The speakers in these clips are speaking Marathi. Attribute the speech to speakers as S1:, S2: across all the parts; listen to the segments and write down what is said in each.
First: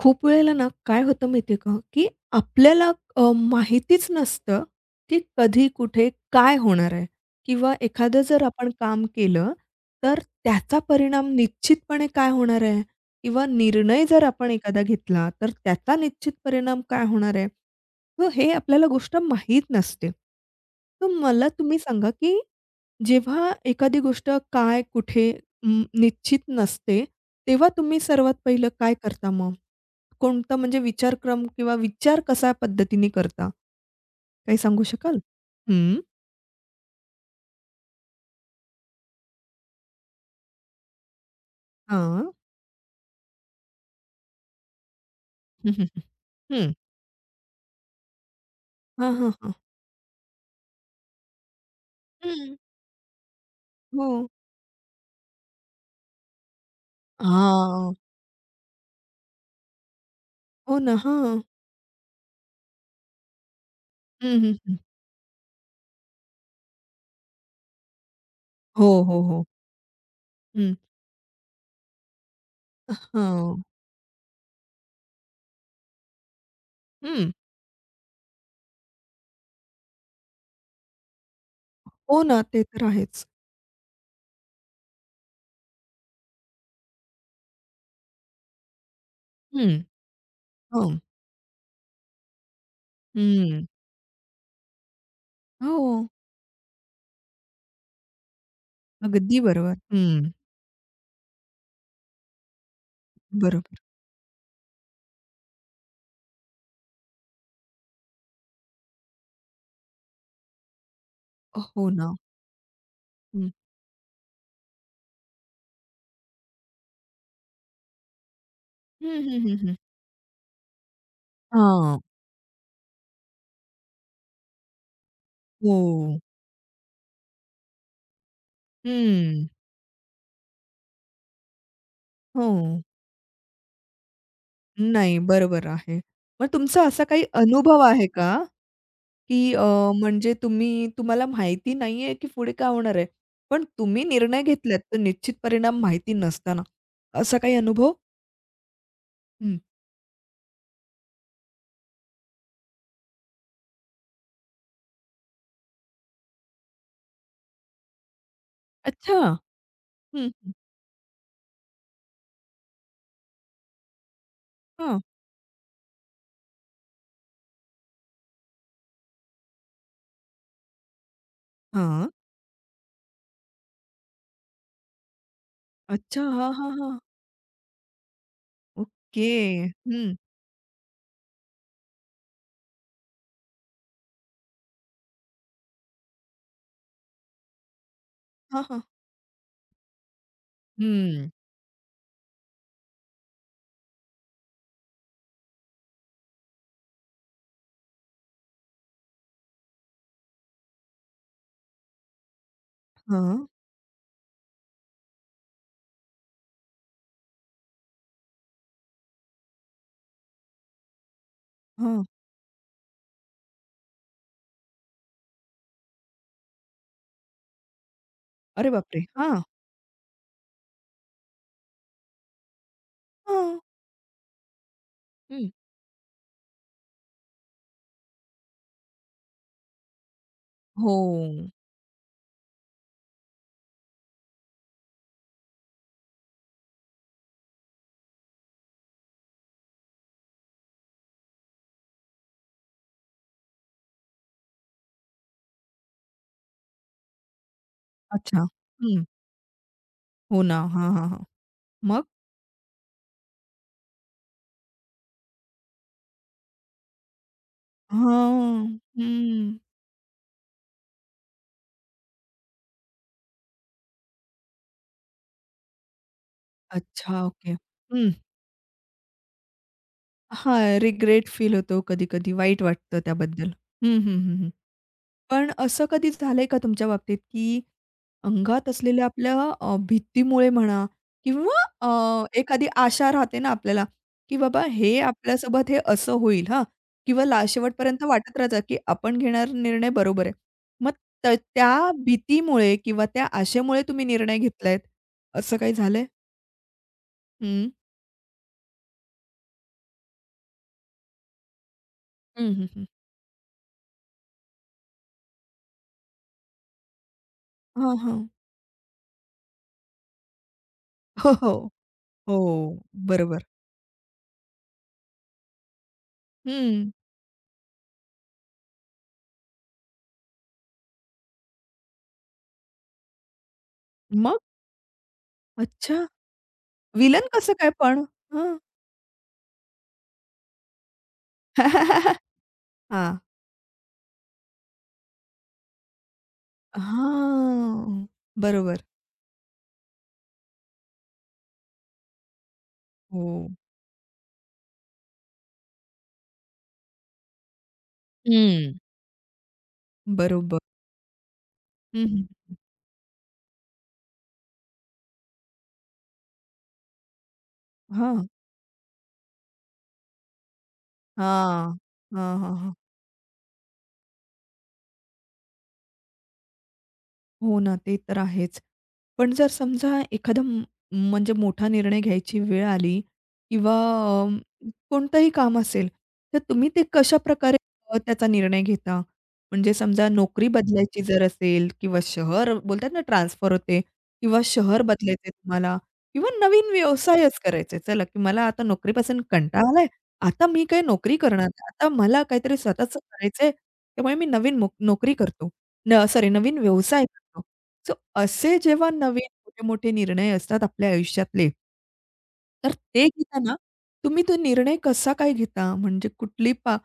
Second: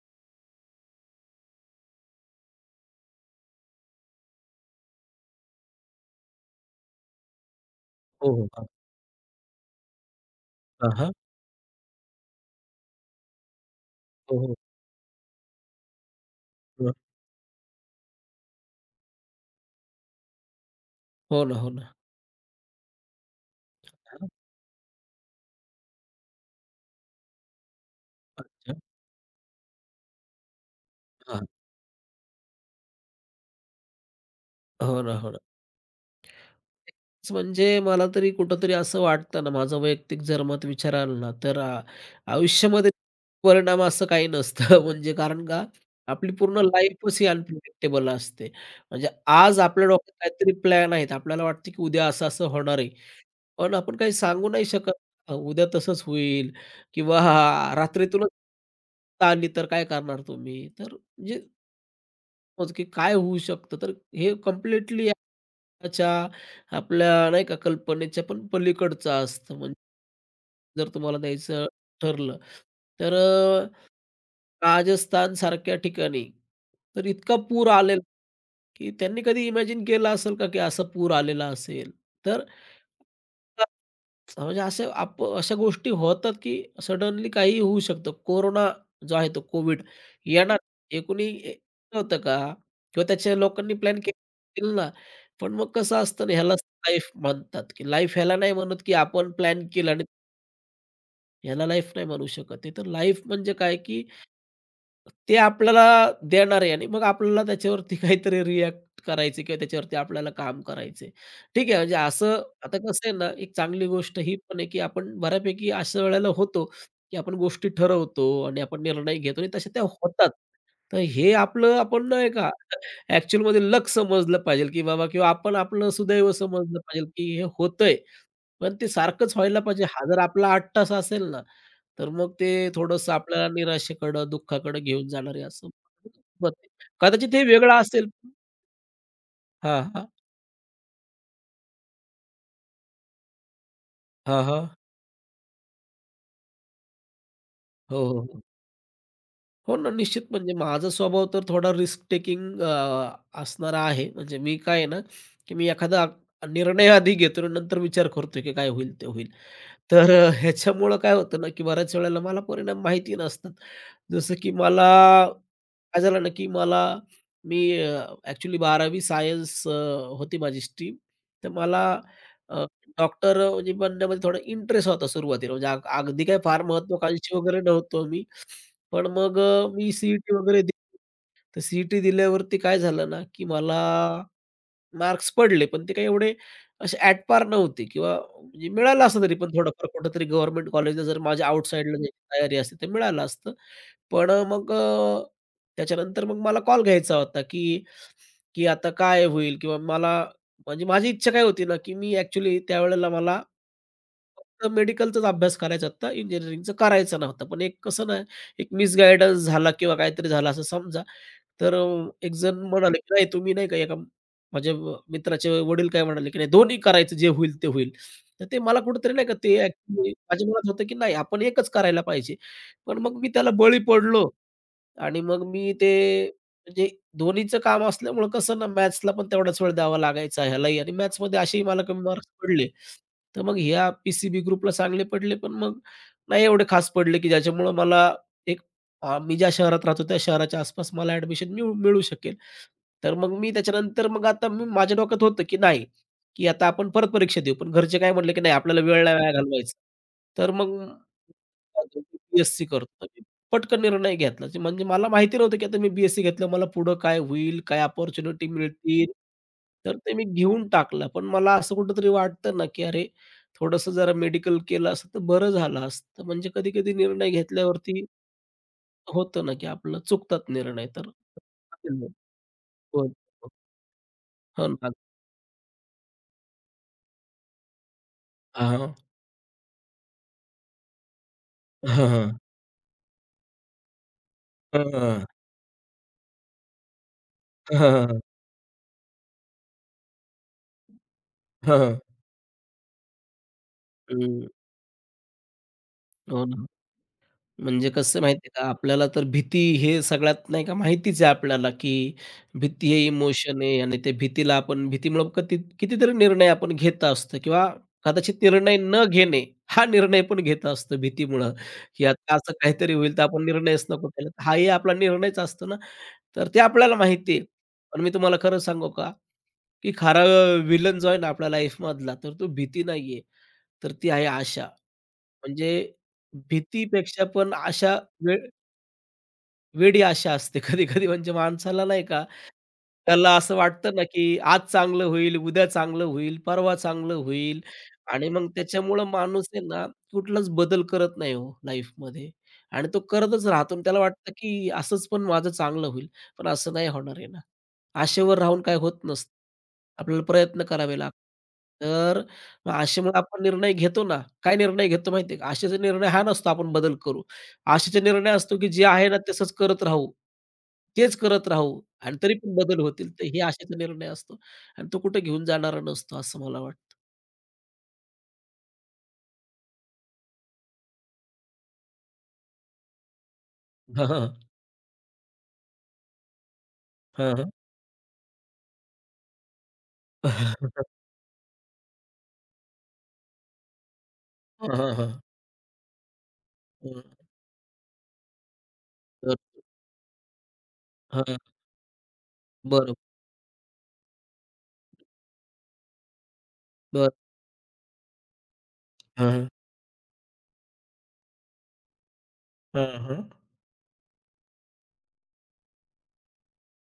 S1: खूप वेळेला ना काय होतं माहिती आहे का, की आपल्याला माहितीच नसतं, की कधी, कुठे, काय होणार आहे? किंवा एखादं
S2: हो,
S1: जर
S2: हो. हां.
S1: आपण काम केलं, तर त्याचा
S2: हां, हां.
S1: परिणाम निश्चितपणे काय होणार आहे? किंवा निर्णय जर
S2: हो,
S1: आपण
S2: हो.
S1: एखादा घेतला, तर त्याचा निश्चित परिणाम
S2: हं.
S1: काय होणार आहे? तर हे आपल्याला गोष्ट माहीत नसते. तर
S2: हो
S1: मला
S2: ना, हो
S1: तुम्ही
S2: ना.
S1: सांगा, की जेव्हा एखादी
S2: हां.
S1: गोष्ट काय, कुठे, निश्चित नसते, तेव्हा तुम्ही सर्वात पहिलं
S2: अच्छा.
S1: काय करता मग? कोणता म्हणजे विचारक्रम
S2: हां.
S1: किंवा विचार कसा पद्धतीने करता? काही सांगू
S2: हो
S1: शकाल?
S2: ना, हो ना.
S1: हं.
S2: तेच म्हणजे मला तरी कुठेतरी असं वाटतं ना, माझं वैयक्तिक जर मत विचाराल ना, तर
S1: हां.
S2: आयुष्यामध्ये परिणाम असं काही नसतं. म्हणजे कारण का, आपली पूर्ण
S1: हं,
S2: लाईफच ही अनप्रिडिक्टेबल असते. म्हणजे
S1: हं, हं. हं. हां, हां, हां.
S2: आज आपल्या डोक्यात काहीतरी प्लॅन आहेत. आपल्याला वाटतं की उद्या असं-असं
S1: हं.
S2: होणार आहे. पण आपण
S1: हो.
S2: काही सांगू नाही शकत. उद्या तसंच होईल किंवा
S1: हां.
S2: रात्रीतूनच आली तर काय करणार तुम्ही?
S1: हो
S2: तर
S1: ना. हां.
S2: म्हणजे समज की काय होऊ शकतं? तर हे
S1: हं, हं, हं.
S2: कंप्लीटली त्याच्या आपल्या नाही का कल्पनेच्या पण
S1: हो,
S2: पलीकडचं
S1: हो, हो.
S2: असतं. म्हणजे
S1: हं.
S2: जर तुम्हाला द्यायचं ठरलं, तर
S1: हां.
S2: अ, राजस्थानसारख्या ठिकाणी तर
S1: हं.
S2: इतका पूर आलेला, की त्यांनी कधी इमॅजिन केलं असेल का, की असा पूर आलेला असेल?
S1: हो ना.
S2: तर
S1: ते तर आहेच.
S2: म्हणजे असे आप अशा गोष्टी होतात, की सडनली काहीही होऊ शकतं. कोरोना जो आहे तो
S1: हं.
S2: कोविड येणार
S1: हो.
S2: हे कुणी होतं का? किंवा त्याच्या
S1: हं.
S2: लोकांनी प्लॅन केले असतील ना. पण मग
S1: हो.
S2: कसं असतं ना, ह्यालाच लाईफ म्हणतात, की लाईफ ह्याला नाही म्हणत, की आपण
S1: अगदी
S2: प्लॅन
S1: बरोबर.
S2: केला आणि
S1: हं.
S2: ह्याला लाईफ नाही म्हणू शकत. ते तर लाईफ म्हणजे काय,
S1: बरोबर.
S2: की ते आपल्याला देणार आहे आणि मग आपल्याला त्याच्यावरती काहीतरी रिएक्ट करायचं किंवा त्याच्यावरती आपल्याला काम करायचंय. ठीक आहे,
S1: हो
S2: म्हणजे
S1: ना.
S2: असं आता कसं आहे ना,
S1: हं.
S2: एक चांगली गोष्ट ही पण आहे, की आपण बऱ्यापैकी अशा वेळेला होतो, की आपण गोष्टी ठरवतो आणि आपण निर्णय
S1: हं, हं,
S2: घेतो आणि
S1: हं,
S2: तशा
S1: हं.
S2: त्या होतात. तर हे आपलं
S1: हां.
S2: आपण नाही का ॲक्चुअलमध्ये लक समजलं पाहिजे, की बाबा किंवा आपण आपलं
S1: हो.
S2: सुदैव समजलं पाहिजे, की हे होतंय पण ते सारखंच
S1: हं.
S2: व्हायला पाहिजे. हा जर आपला 8 तास असेल ना, तर मग
S1: हो.
S2: ते थोडंसं आपल्याला निराशेकडं, दुःखाकडं घेऊन
S1: नाही,
S2: जाणार आहे
S1: बरोबर
S2: असं
S1: आहे. मग
S2: होते.
S1: तुमचा असा काही
S2: कदाचित हे वेगळा
S1: अनुभव आहे
S2: असेल
S1: का, की
S2: हां, हां.
S1: म्हणजे तुम्हाला माहिती नाहीये, की पुढे काय होणार आहे? पण तुम्ही निर्णय
S2: हां, हां.
S1: घेतलात, तर निश्चित परिणाम माहिती नसताना. असा काही अनुभव?
S2: हो, हो, हो.
S1: हं.
S2: हो ना, निश्चित म्हणजे माझा स्वभाव तर थोडा रिस्क टेकिंग असणारा आहे. म्हणजे मी काय आहे ना, की मी एखादा निर्णय आधी घेतो आणि नंतर विचार करतो, की काय होईल ते
S1: अच्छा.
S2: होईल. तर
S1: हं,
S2: अ,
S1: हं.
S2: ह्याच्यामुळं काय होतं ना, की बऱ्याच वेळेला मला परिणाम माहिती नसतात. जसं की मला
S1: हां.
S2: काय झालं ना, की मला मी ॲक्चुअली 12वी सायन्स होती माझी स्ट्रीम. तर मला
S1: हां.
S2: डॉक्टर म्हणजे बनण्यामध्ये थोडा इंटरेस्ट होता सुरुवातीला. म्हणजे
S1: अच्छा.
S2: अगदी काही
S1: हां,
S2: फार
S1: हां, हां.
S2: महत्त्वाकांक्षी वगैरे नव्हतो मी. पण
S1: ओके.
S2: मग अ, मी
S1: हं.
S2: सी-ई-टी वगैरे दिली. तर सी दिल्यावरती काय झालं ना, की मला मार्क्स पडले, पण ते काही एवढे असे ॲट पार नव्हते किंवा
S1: हां,
S2: म्हणजे
S1: हां.
S2: मिळालं असतं तरी पण थोडंफार कुठेतरी गव्हर्नमेंट कॉलेजला जर
S1: हं.
S2: माझ्या आउटसाइडला जायची तयारी असते तर मिळालं असतं. पण मग त्याच्यानंतर मग मला कॉल घ्यायचा होता, की की आता काय होईल? किंवा मला म्हणजे माझी इच्छा काय होती ना, की मी ॲक्चुअली त्यावेळेला मला
S1: हां,
S2: फक्त मेडिकलचाच अभ्यास करायचा होता, इंजिनिअरिंगचा करायचा नव्हता. पण एक कसं ना, एक मिसगाईडन्स झाला किंवा काहीतरी झालं असं समजा. तर
S1: हां.
S2: अ, एक जण म्हणाले, की "नाही तुम्ही नाही का एका माझ्या मित्राचे वडील काय म्हणाले, की "नाही दोन्ही करायचं जे होईल ते होईल." तर ते
S1: अरे
S2: मला
S1: बापरे!
S2: कुठेतरी नाही का
S1: हां,
S2: ते ॲक्चुअली माझ्या मनात होतं, की नाही आपण एकच करायला पाहिजे. पण मग मी त्याला
S1: हां.
S2: बळी पडलो आणि मग
S1: हं.
S2: मी ते म्हणजे दोन्हीचं काम असल्यामुळं कसं ना मॅथ्सला पण तेवढाच वेळ द्यावा लागायचा ह्यालाही आणि
S1: हो.
S2: मॅथ्समध्ये असेही मला कमी मार्क्स पडले. तर मग ह्या पी-सी-बी ग्रुपला चांगले पडले, पण मग नाही एवढे खास पडले, की ज्याच्यामुळं मला एक मी ज्या शहरात राहतो त्या शहराच्या आसपास मला ॲडमिशन मिळू मिळू शकेल. तर मग मी त्याच्यानंतर मग आता मी माझ्या डोक्यात होतं, की नाही, की आता आपण परत परीक्षा देऊ. पण घरचे काय म्हटले, की
S1: अच्छा.
S2: "नाही, आपल्याला
S1: हं.
S2: वेळ नाही वाया घालवायचा."
S1: हो
S2: तर
S1: ना.
S2: मग
S1: हां, हां, हां. मग?
S2: बी-एस-सी करतो. पटकन निर्णय घेतला. जे म्हणजे मला माहिती नव्हतं, की आता मी बी घेतलं मला पुढं काय होईल? काय अपॉर्च्युनिटी
S1: हां.
S2: मिळतील?
S1: हं.
S2: तर ते मी घेऊन टाकलं. पण मला असं कुठेतरी वाटतं ना, की अरे, थोडंसं जरा मेडिकल केलं असतं तर बरं झालं असतं. म्हणजे कधी-कधी
S1: अच्छा,
S2: निर्णय
S1: ओके.
S2: घेतल्यावरती
S1: हं.
S2: होतं ना, की आपलं चुकतात
S1: हां,
S2: निर्णय तर
S1: रिग्रेट फील होतो कधी-कधी, वाईट वाटतं
S2: हो, हो.
S1: त्याबद्दल. हं, हं, हं, हं.
S2: हो ना.
S1: पण असं कधी झालंय का तुमच्या बाबतीत, की अंगात
S2: हां. हां.
S1: असलेल्या आपल्या भीतीमुळे म्हणा किंवा
S2: हां, हां.
S1: एखादी आशा राहते ना आपल्याला, की बाबा हे
S2: हां,
S1: आपल्यासोबत हे असं होईल हां किंवा ला शेवटपर्यंत
S2: हां.
S1: वाटत राहतं, की आपण घेणारा निर्णय बरोबर आहे. मग त
S2: हां,
S1: त्या
S2: हां.
S1: भीतीमुळे किंवा त्या आशेमुळे तुम्ही निर्णय घेतलायत, असं काही झालंय?
S2: हो ना.
S1: हं.
S2: म्हणजे कसं माहिती आहे का, आपल्याला तर भीती हे सगळ्यात नाही का माहितीच आहे आपल्याला, की
S1: हं, हं, हं.
S2: भीती हे इमोशन आहे आणि त्या भीतीला आपण भीतीमुळं कितीतरी निर्णय आपण घेत असतो किंवा
S1: हां, हां.
S2: कदाचित निर्णय न घेणे, हा निर्णय पण घेत असतो
S1: हो, हो.
S2: भीतीमुळं, की आता
S1: हो,
S2: असं काहीतरी होईल तर
S1: बरोबर.
S2: आपण निर्णयच नको केला. हाही आपला निर्णयच असतो ना, तर ते
S1: हं.
S2: आपल्याला माहिती आहे. पण मी तुम्हाला खरं सांगू का, की खरा विलन जो आहे ना आपल्या लाईफमधला, तर तो भीती नाहीये, तर ती आहे
S1: मग?
S2: आशा. म्हणजे
S1: अच्छा,
S2: भीतीपेक्षा
S1: विलन कसं
S2: पण
S1: काय
S2: आशा
S1: पण? हां.
S2: वेडी आशा असते कधी-कधी म्हणजे माणसाला नाही का,
S1: हां. हां.
S2: त्याला असं वाटतं ना, की आज चांगलं होईल, उद्या चांगलं होईल, परवा चांगलं होईल आणि मग
S1: बरोबर.
S2: त्याच्यामुळं माणूस आहे ना, कुठलाच बदल करत नाही हो लाईफमध्ये आणि तो
S1: हो.
S2: करतच राहतो आणि त्याला वाटतं, की असंच पण माझं चांगलं होईल. पण असं नाही होणार आहे ना. आशेवर राहून काय
S1: हं.
S2: होत नसतं. आपल्याला
S1: बरोबर.
S2: प्रयत्न करावे लागतात.
S1: हं,
S2: तर
S1: हं.
S2: मग आशेमुळे आपण निर्णय घेतो ना, काय निर्णय घेतो माहिती का? आशेचा निर्णय हा नसतो आपण बदल करू. आशेचा
S1: हां.
S2: निर्णय असतो, की जे आहे ना तसंच करत राहू. तेच करत
S1: हां.
S2: राहू आणि तरी पण
S1: हां,
S2: बदल होतील. तर हे आशेचा निर्णय असतो आणि तो कुठे घेऊन जाणारा नसतो असं मला वाटतं.
S1: हो ना, ते तर आहेच. पण जर समजा एखादा म्हणजे मोठा निर्णय घ्यायची वेळ आली किंवा
S2: हां, हां.
S1: कोणतंही काम असेल, तर तुम्ही ते
S2: हां, हां.
S1: कशाप्रकारे त्याचा निर्णय घेता? म्हणजे समजा नोकरी बदलायची जर असेल किंवा शहर बोलतात ना ट्रान्सफर होते किंवा
S2: हां,
S1: शहर
S2: हां, हां.
S1: बदलायचंय तुम्हाला किंवा नवीन
S2: हं,
S1: व्यवसायच करायचा चला, की मला आता नोकरीपासून
S2: तर
S1: कंटाळा आलाय. आता मी काही नोकरी
S2: हां,
S1: करणार नाही. आता मला काहीतरी
S2: बरं,
S1: स्वतःचं करायचंय, त्यामुळे मी नवीन नोकरी करतो. न सॉरी, नवीन व्यवसाय
S2: बरं.
S1: करतो. सो असे जेव्हा नवीन
S2: हां, हां.
S1: मोठे-मोठे निर्णय असतात आपल्या आयुष्यातले, तर
S2: हां,
S1: ते
S2: हां.
S1: घेताना तुम्ही तो निर्णय कसा काय घेता? म्हणजे कुठली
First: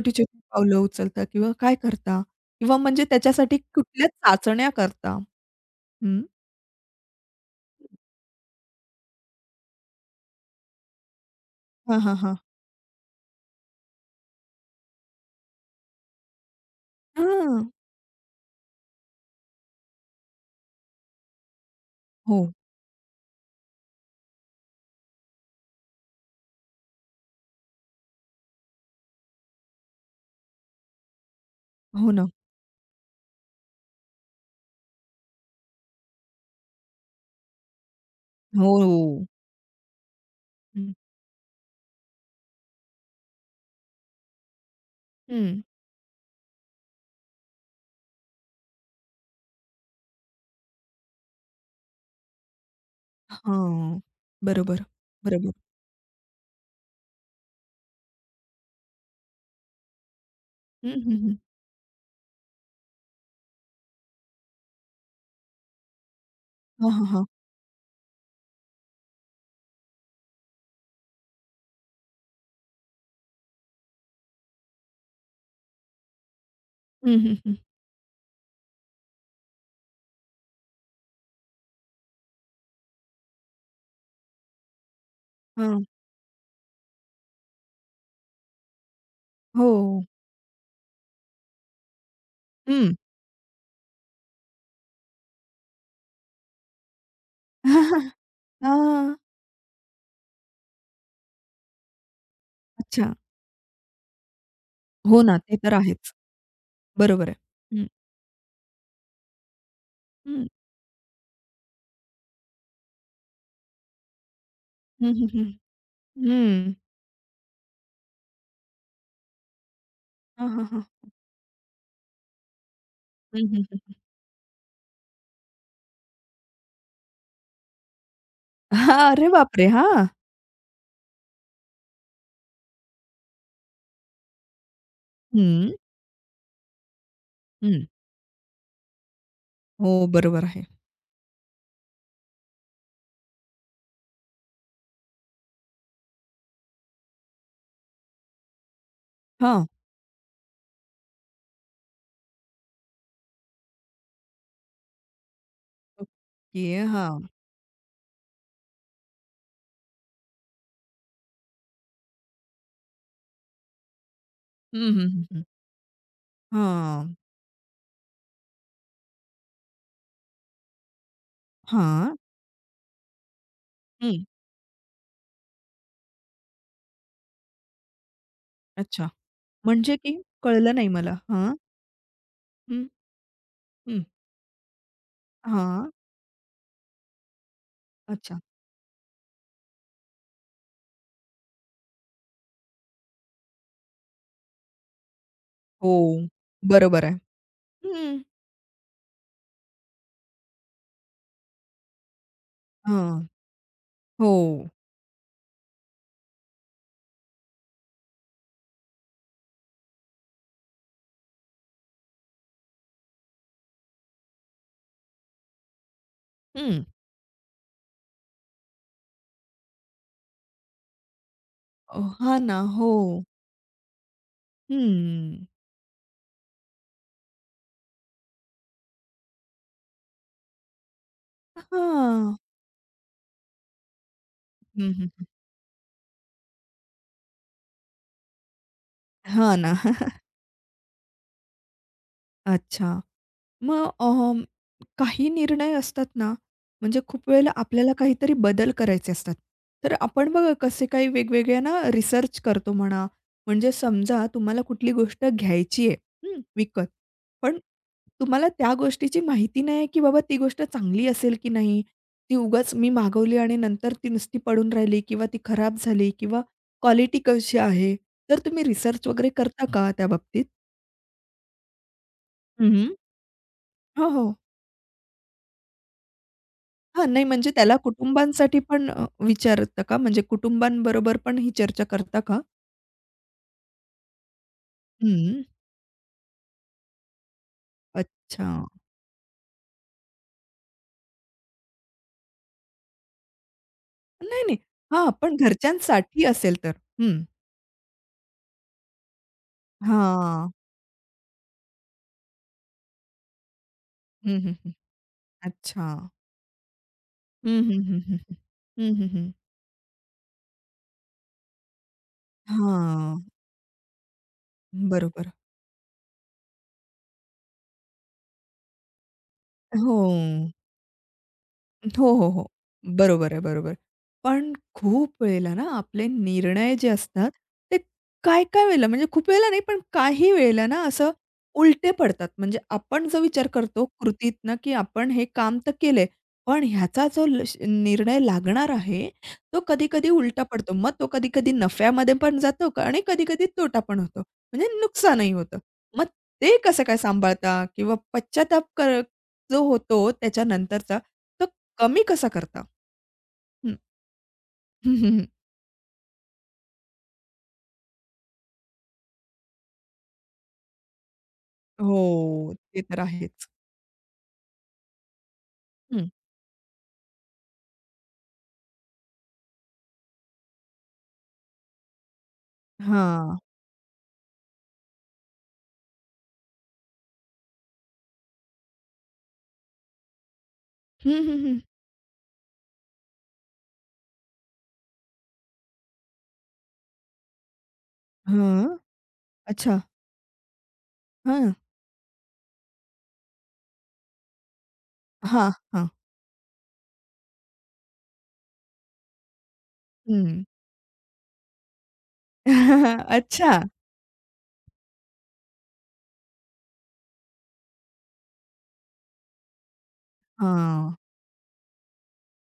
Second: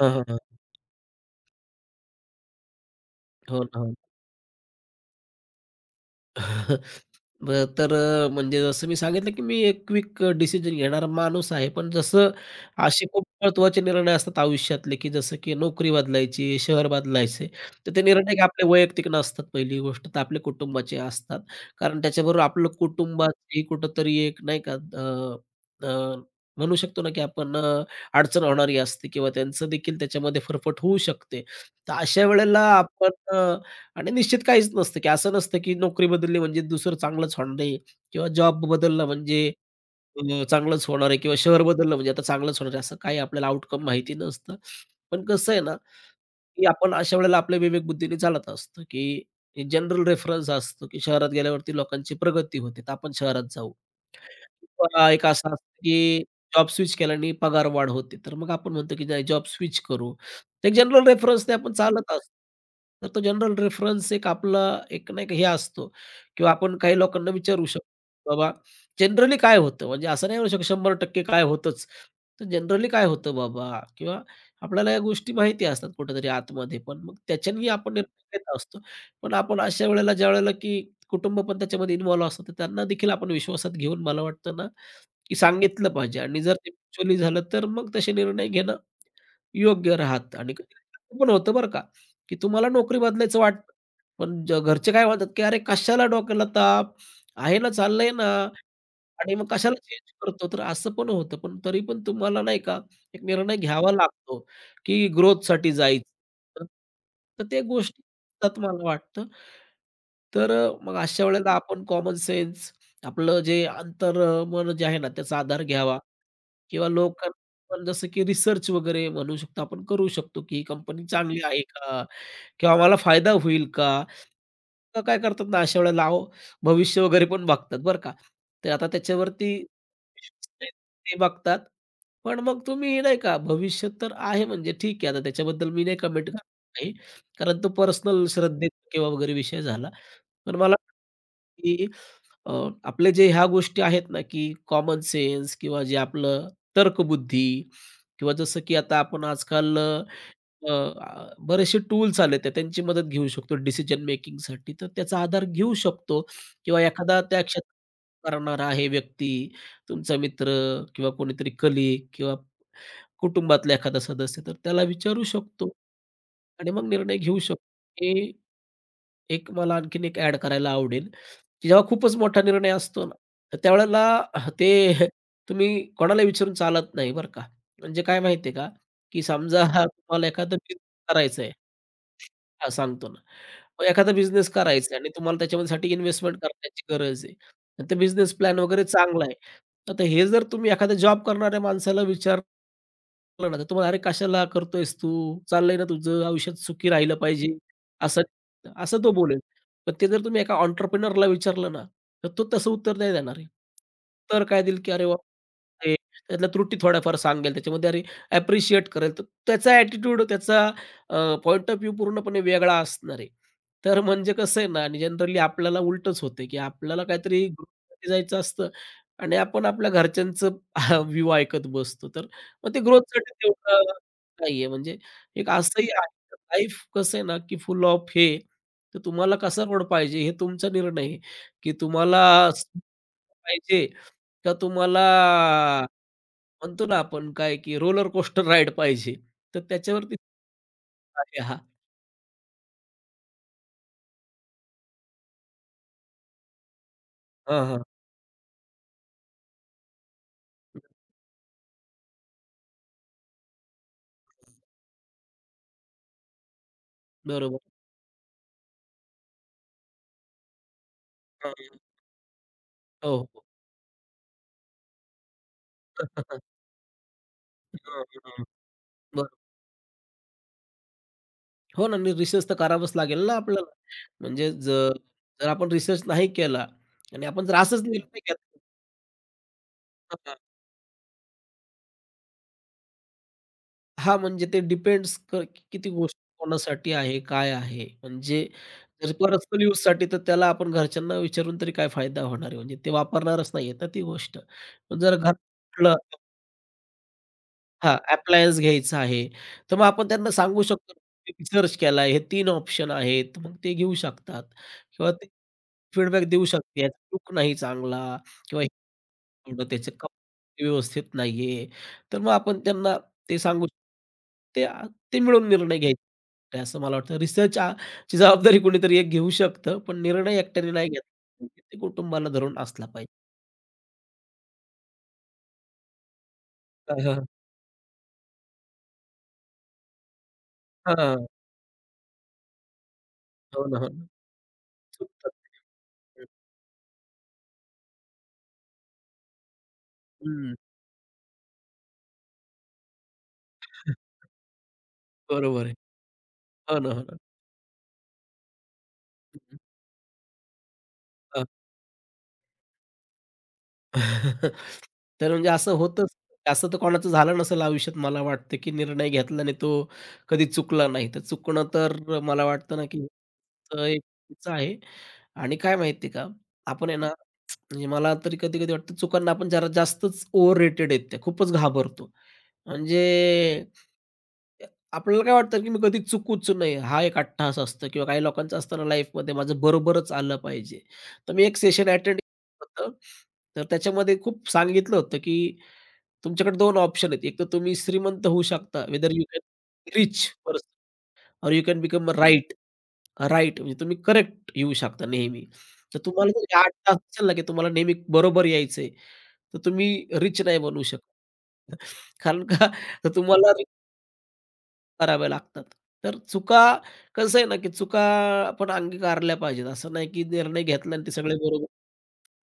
S2: हां, हां, हां.
S1: पावलं उचलता किंवा काय करता? किंवा म्हणजे त्याच्यासाठी
S2: हो ना. हो.
S1: कुठल्या चाचण्या करता? हं.
S2: बरं, तर म्हणजे जसं मी सांगितलं, की मी एक क्विक डिसिजन घेणारा माणूस आहे. पण
S1: हां, हां,
S2: जसं
S1: हां.
S2: असे खूप महत्त्वाचे निर्णय असतात आयुष्यातले, की जसं की नोकरी बदलायची, शहर बदलायचे,
S1: हां.
S2: तर ते निर्णय काय आपले वैयक्तिक नसतात. पहिली गोष्ट तर आपल्या कुटुंबाचे असतात. कारण
S1: हो.
S2: त्याच्याबरोबर आपलं कुटुंबाची कुठेतरी एक नाही का अ, अ, म्हणू शकतो ना, की आपण अडचण होणारी असते किंवा त्यांचं देखील त्याच्यामध्ये फरफट होऊ शकते. तर
S1: हो
S2: अशा
S1: ना.
S2: वेळेला आपण आणि निश्चित काहीच नसतं, की असं नसतं, की नोकरी बदलली म्हणजे दुसरं चांगलंच होणार आहे किंवा जॉब
S1: हो.
S2: बदलला म्हणजे चांगलंच
S1: हं.
S2: होणार आहे किंवा शहर बदललं म्हणजे आता चांगलंच होणार आहे. असं काही आपल्याला आउटकम माहिती नसतं. पण कसं
S1: हं.
S2: आहे ना, की आपण अशा वेळेला आपल्या विवेकबुद्धीने चालत असतो, की जनरल रेफरन्स असतो, की शहरात गेल्यावरती लोकांची प्रगती होते, तर आपण शहरात जाऊ.
S1: हां. बरोबर.
S2: किंवा एक असं
S1: बरोबर.
S2: असतं, की जॉब स्विच केल्याने पगारवाढ होते. तर मग आपण म्हणतो, की नाही जॉब स्विच करू. तर एक
S1: हं,
S2: जनरल
S1: हं, हं.
S2: रेफरन्सने आपण चालत असतो. तर तो जनरल रेफरन्स एक आपला एक नाही का हे असतो किंवा आपण
S1: हां,
S2: काही
S1: हां, हां.
S2: लोकांना विचारू शकतो, "बाबा जनरली काय होतं?" म्हणजे असं नाही म्हणू शकत 100% काय होतंच. तर जनरली काय होतं बाबा? किंवा आपल्याला या गोष्टी माहिती असतात कुठेतरी आतमध्ये पण. मग
S1: हं, हं, हं.
S2: त्याच्याने आपण निर्णय घेत असतो. पण आपण अशा वेळेला ज्यावेळेला की कुटुंब पण त्याच्यामध्ये इन्व्हॉल्व असतं, तर त्यांना देखील आपण विश्वासात घेऊन मला वाटतं ना, की
S1: हां.
S2: सांगितलं पाहिजे आणि जर ते म्युच्युअली झालं, तर मग तसे निर्णय घेणं
S1: हो.
S2: योग्य राहतं आणि कधी-कधी असं पण होतं बरं का, की तुम्हाला
S1: हं.
S2: नोकरी बदलायचं वाटतं, पण घरचे काय म्हणतात, की "अरे, कशाला डोक्याला ताप? आहे ना, चाललंय ना."
S1: हां.
S2: आणि मग कशाला चेंज करतो, तर असं पण होतं. पण तरी पण तुम्हाला नाही का,
S1: अच्छा.
S2: एक निर्णय घ्यावा लागतो, की
S1: हो ना, ते तर
S2: ग्रोथसाठी
S1: आहेच.
S2: जायचं.
S1: बरोबर आहे.
S2: तर ते
S1: हं.
S2: गोष्टी असतात मला वाटतं.
S1: हं.
S2: तर मग अशा वेळेला आपण कॉमन सेन्स आपलं जे अंतर्मन जे आहे ना,
S1: हं, हं,
S2: त्याचा
S1: हं.
S2: आधार घ्यावा
S1: हं.
S2: किंवा लोकांना पण जसं की रिसर्च वगैरे म्हणू शकतो आपण, करू शकतो,
S1: हां,
S2: की ही
S1: हां, हां.
S2: कंपनी चांगली आहे का? किंवा मला फायदा
S1: हं, हं,
S2: होईल
S1: हं.
S2: का? तर काय करतात ना, अशा वेळेला अहो, भविष्य वगैरे पण बघतात बरं का. तर आता
S1: हां, अरे
S2: त्याच्यावरती
S1: बापरे! हां.
S2: ते बघतात. पण मग तुम्ही नाही का, भविष्य तर आहे म्हणजे ठीक आहे. आता
S1: हं,
S2: त्याच्याबद्दल मी नाही कमेंट करणार काही, कारण तो
S1: हं.
S2: पर्सनल श्रद्धेचा किंवा वगैरे विषय झाला.
S1: हो, बरोबर
S2: पण
S1: आहे.
S2: मला वाटतं की अ, आपले जे ह्या गोष्टी आहेत ना, की कॉमन सेन्स किंवा जे आपलं तर्कबुद्धी किंवा जसं की आता आपण
S1: हां.
S2: आजकाल बरेचसे टूल्स आलेत आहे, त्यांची मदत घेऊ शकतो डिसिजन मेकिंगसाठी. तर त्याचा आधार घेऊ शकतो
S1: ओके.
S2: किंवा एखादा
S1: हां.
S2: त्या क्षेत्रात करणारा आहे व्यक्ती, तुमचा मित्र किंवा कोणीतरी कलीग किंवा कुटुंबातला एखादा सदस्य, तर त्याला
S1: हं, हं,
S2: विचारू
S1: हं, हं.
S2: शकतो आणि मग
S1: हां.
S2: निर्णय घेऊ शकतो, की एक मला आणखीन एक ॲड करायला आवडेल, की जेव्हा
S1: हां.
S2: खूपच मोठा निर्णय असतो ना, तर त्यावेळेला
S1: हं.
S2: ते तुम्ही कोणाला विचारून चालत नाही बरं का. म्हणजे काय माहिती आहे का,
S1: अच्छा.
S2: की समजा
S1: म्हणजे की
S2: तुम्हाला एखादा
S1: कळलं
S2: बिझनेस
S1: नाही मला.
S2: करायचा
S1: हां.
S2: आहे. हां,
S1: हं,
S2: सांगतो ना. मग
S1: हं.
S2: एखादा बिझनेस करायचा आहे आणि तुम्हाला त्याच्यासाठी
S1: हां.
S2: इन्व्हेस्टमेंट करण्याची गरज आहे. तर बिझनेस
S1: अच्छा.
S2: प्लॅन वगैरे चांगला आहे. आता हे जर तुम्ही एखाद्या जॉब करणाऱ्या माणसाला विचारलं ना, तर तो म्हणाला, "अरे कशाला करतोयस तू? चाललंय ना
S1: हो,
S2: तुझं, आयुष्यात सुखी
S1: बरोबर आहे.
S2: राहिलं पाहिजे."
S1: हं.
S2: असं असं तो बोलेल. पण ते जर तुम्ही एका एंटरप्रेन्योरला विचारलं ना, तर तो तसं उत्तर नाही
S1: हां.
S2: देणार आहे.
S1: हो.
S2: तर काय देईल, की "अरे वाह! हे" त्यातल्या त्रुटी थोड्याफार सांगेल, त्याच्यामध्ये अरे ॲप्रिशिएट करेल. तर त्याचा ॲटिट्यूड, त्याचा अ, ऑफ व्ह्यू पूर्णपणे वेगळा असणार आहे. तर म्हणजे कसं आहे ना आणि जनरली आपल्याला उलटंच होतं, की
S1: हं.
S2: आपल्याला काहीतरी ग्रुपमध्ये जायचं असतं आणि आपण आपल्या घरच्यांचं व्ह्यू ऐकत बसतो. तर
S1: हां ना.
S2: मग ते
S1: हो.
S2: ग्रोथसाठी तेवढं नाहीये. म्हणजे
S1: हं.
S2: एक असंही आहे लाईफ कसं आहे ना, की फुल ऑफ हे, तर तुम्हाला कसा रोड पाहिजे हे तुमचा निर्णय आहे, की तुम्हाला
S1: हां.
S2: स- पाहिजे का
S1: हं,
S2: तुम्हाला
S1: हं.
S2: म्हणतो ना आपण काय, की रोलर कोस्टर राईड पाहिजे.
S1: हां
S2: तर
S1: ना.
S2: त्याच्यावरती आहे हा.
S1: अच्छा. मग काही निर्णय असतात ना, म्हणजे खूप वेळेला
S2: हां, हां.
S1: आपल्याला काहीतरी बदल करायचे असतात. तर आपण बघा कसे काही वेगवेगळे ना रिसर्च करतो म्हणा, म्हणजे समजा तुम्हाला कुठली गोष्ट घ्यायची आहे, हं, विकत. पण
S2: बरोबर.
S1: तुम्हाला त्या गोष्टीची माहिती नाही की बाबा ती गोष्ट चांगली असेल की
S2: हां, हां.
S1: नाही? ती उगाच मी
S2: हो,
S1: मागवली
S2: हो.
S1: आणि नंतर ती नुसती पडून राहिली किंवा ती खराब झाली किंवा क्वालिटी कशी आहे? तर तुम्ही रिसर्च वगैरे
S2: बरं.
S1: करता का त्या बाबतीत?
S2: हो ना, आणि रिसर्च तर
S1: हं,
S2: करावाच लागेल ना आपल्याला.
S1: हो, हो.
S2: म्हणजे जर जर आपण रिसर्च नाही केला
S1: हां, नाही
S2: आणि आपण
S1: म्हणजे
S2: जर
S1: त्याला
S2: असंच निर्णय घेतला
S1: कुटुंबांसाठी पण विचारता का? म्हणजे
S2: हां,
S1: कुटुंबांबरोबर पण ही चर्चा करता का?
S2: हां, म्हणजे ते डिपेंड्स
S1: हं.
S2: किती गोष्ट कोणासाठी आहे, काय आहे?
S1: अच्छा.
S2: म्हणजे जर पर्सनल यूजसाठी तर त्याला आपण घरच्यांना विचारून तरी काय फायदा होणार आहे? म्हणजे ते वापरणारच नाहीये ना ती गोष्ट.
S1: नाही, नाही.
S2: पण
S1: हां,
S2: जर घरात
S1: पण
S2: कुठलं
S1: घरच्यांसाठी असेल तर. हं.
S2: हां, अप्लायन्स घ्यायचा आहे, तर मग आपण त्यांना
S1: हां.
S2: सांगू शकतो, की रिसर्च केलाय, हे 3 ऑप्शन आहेत, मग ते घेऊ
S1: हं,
S2: शकतात
S1: हं, हं.
S2: किंवा ते
S1: अच्छा.
S2: फीडबॅक देऊ शकते. याचा लूक नाही
S1: हं, हं, हं,
S2: चांगला
S1: हं, हं.
S2: किंवा
S1: हं, हं, हं.
S2: एवढं त्याचे कपडे व्यवस्थित नाहीये. तर मग आपण त्यांना
S1: हां.
S2: ते सांगू शकतो. ते आ ते
S1: बरोबर.
S2: मिळून निर्णय घ्यायचे असं मला वाटतं. रिसर्च ची जबाबदारी कोणीतरी एक घेऊ शकतं,
S1: हो.
S2: पण निर्णय एकट्याने नाही घेतला ते
S1: हो, हो,
S2: कुटुंबाला
S1: हो.
S2: धरून असला पाहिजे.
S1: बरोबर आहे, बरोबर. पण खूप वेळेला ना आपले निर्णय जे
S2: हां, हां.
S1: असतात ते काय-काय वेळेला म्हणजे खूप वेळेला नाही पण काही वेळेला ना असं
S2: हां.
S1: उलटे पडतात. म्हणजे आपण जो विचार
S2: हो ना,
S1: करतो
S2: हो ना.
S1: कृतीतनं, की आपण हे
S2: चुकतात.
S1: काम तर केलंय, पण ह्याचा जो निर्णय लागणार आहे तो कधी-कधी उलटा
S2: हं.
S1: पडतो. मग तो कधी-कधी नफ्यामध्ये पण जातो आणि कधी-कधी तोटा पण होतो. म्हणजे नुकसानही होतं.
S2: बरोबर आहे.
S1: मग ते
S2: हो
S1: कसं
S2: ना,
S1: काय
S2: हो ना.
S1: सांभाळता किंवा पश्चाताप जो होतो त्याच्यानंतरचा, तो कमी कसा करता? हं.
S2: तर म्हणजे असं होतंच. असं तर कोणाचं झालं नसेल आयुष्यात मला वाटतं, की निर्णय घेतला आणि तो कधी चुकला नाही. तर चुकणं तर मला
S1: हो,
S2: वाटतं
S1: ते
S2: ना,
S1: तर
S2: की
S1: आहेच.
S2: तर एक चुकीचं आहे आणि काय
S1: हं.
S2: माहिती का, आपण आहे ना, म्हणजे मला तरी कधी-कधी वाटतं चुकांना आपण जरा जास्तच ओव्हर रेटेड आहेत त्या. खूपच घाबरतो. म्हणजे
S1: हां.
S2: आपल्याला काय वाटतं, की मी कधी चुकूच नाही. हा एक अट्टहास असतो किंवा काही लोकांचं असतं ना लाईफमध्ये माझं बरोबरच आलं पाहिजे.
S1: हं,
S2: तर
S1: हं,
S2: मी एक
S1: हं.
S2: सेशन अटेंड केलं होतं. तर त्याच्यामध्ये खूप सांगितलं होतं, की तुमच्याकडे 2 ऑप्शन आहेत. एक तर तुम्ही श्रीमंत होऊ
S1: हां.
S2: शकता वेदर यू कॅन
S1: अच्छा.
S2: रिच पर्सन ऑर
S1: हां.
S2: You can become a right. Right म्हणजे तुम्ही करेक्ट येऊ शकता नेहमी.
S1: हां, हां.
S2: तर तुम्हाला जर या अट्टहास असेल ना, की तुम्हाला नेहमी बरोबर यायचंय, तर तुम्ही रिच
S1: हं.
S2: नाही बनू शकत. कारण का? तर तुम्हाला
S1: अच्छा.
S2: कराव्या लागतात. तर चुका कसं आहे ना, की चुका आपण अंगीकारल्या पाहिजेत. असं नाही की निर्णय घेतला
S1: हां.
S2: आणि ते सगळे बरोबर.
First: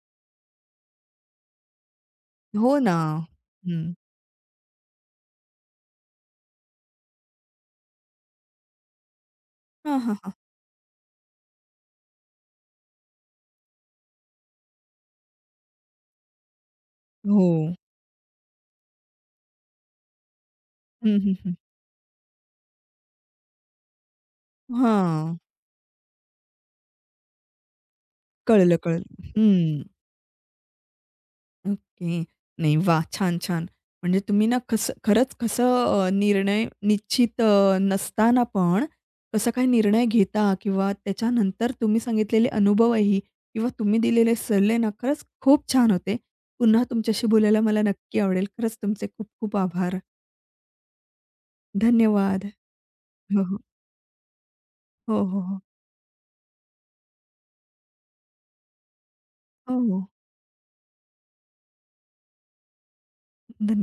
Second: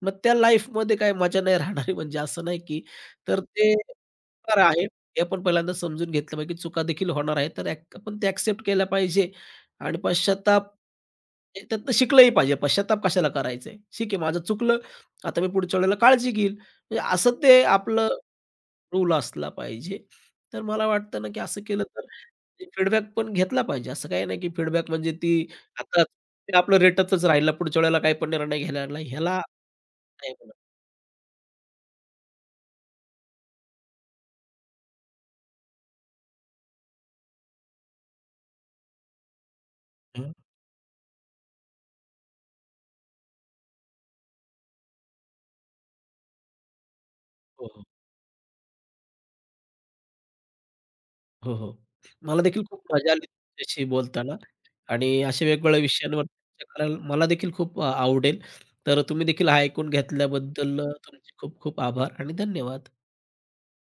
S2: मग त्या लाईफमध्ये काही मजा नाही राहणार आहे म्हणजे असं नाही
S1: हो
S2: की
S1: ना.
S2: तर ते
S1: हं.
S2: होणार आहे. हे आपण पहिल्यांदा समजून घेतलं पाहिजे, की चुका देखील होणार आहेत. तर आपण ते ॲक्सेप्ट केल्या पाहिजे
S1: हां,
S2: आणि
S1: हां, हां.
S2: पश्चात्ताप ए त्यातनं शिकलंही पाहिजे. पश्चात्ताप कशाला करायचा ठीक आहे, माझं चुकलं. आता मी पुढच्या वेळेला काळजी घेईल. म्हणजे असं
S1: हो.
S2: ते आपलं रूल असला पाहिजे. तर मला
S1: हं,
S2: वाटतं ना,
S1: हं,
S2: की
S1: हं.
S2: असं केलं तर फीडबॅक पण घेतला पाहिजे. असं काही नाही, की फीडबॅक म्हणजे ती
S1: हां.
S2: आता ते आपलं रेटतच राहिलं, पुढच्या वेळेला काही पण निर्णय
S1: कळलं,
S2: घ्यायला लागला,
S1: कळलं.
S2: ह्याला
S1: हं.
S2: नाही म्हणत.
S1: ओके. नाही वा छान, छान. म्हणजे तुम्ही ना कसं खरंच कसं निर्णय निश्चित नसताना पण कसं काही निर्णय
S2: हं.
S1: घेता किंवा त्याच्यानंतर तुम्ही सांगितलेले अनुभवही किंवा तुम्ही दिलेले सल्ले ना खरंच खूप छान होते. पुन्हा तुमच्याशी बोलायला
S2: हो,
S1: मला
S2: हो.
S1: नक्की आवडेल. खरंच तुमचे खूप खूप आभार.
S2: हो, हो. मला
S1: धन्यवाद.
S2: देखील खूप मजा आली
S1: हो, हो.
S2: तुमच्याशी बोलताना
S1: हो,
S2: आणि
S1: हो,
S2: अशा
S1: हो.
S2: वेगवेगळ्या विषयांवर चर्चा करायला मला देखील खूप आवडेल. तर तुम्ही देखील हा
S1: हो,
S2: ऐकून
S1: हो.
S2: घेतल्याबद्दल तुमचे खूप खूप आभार आणि धन्यवाद.
S1: धन्यवाद.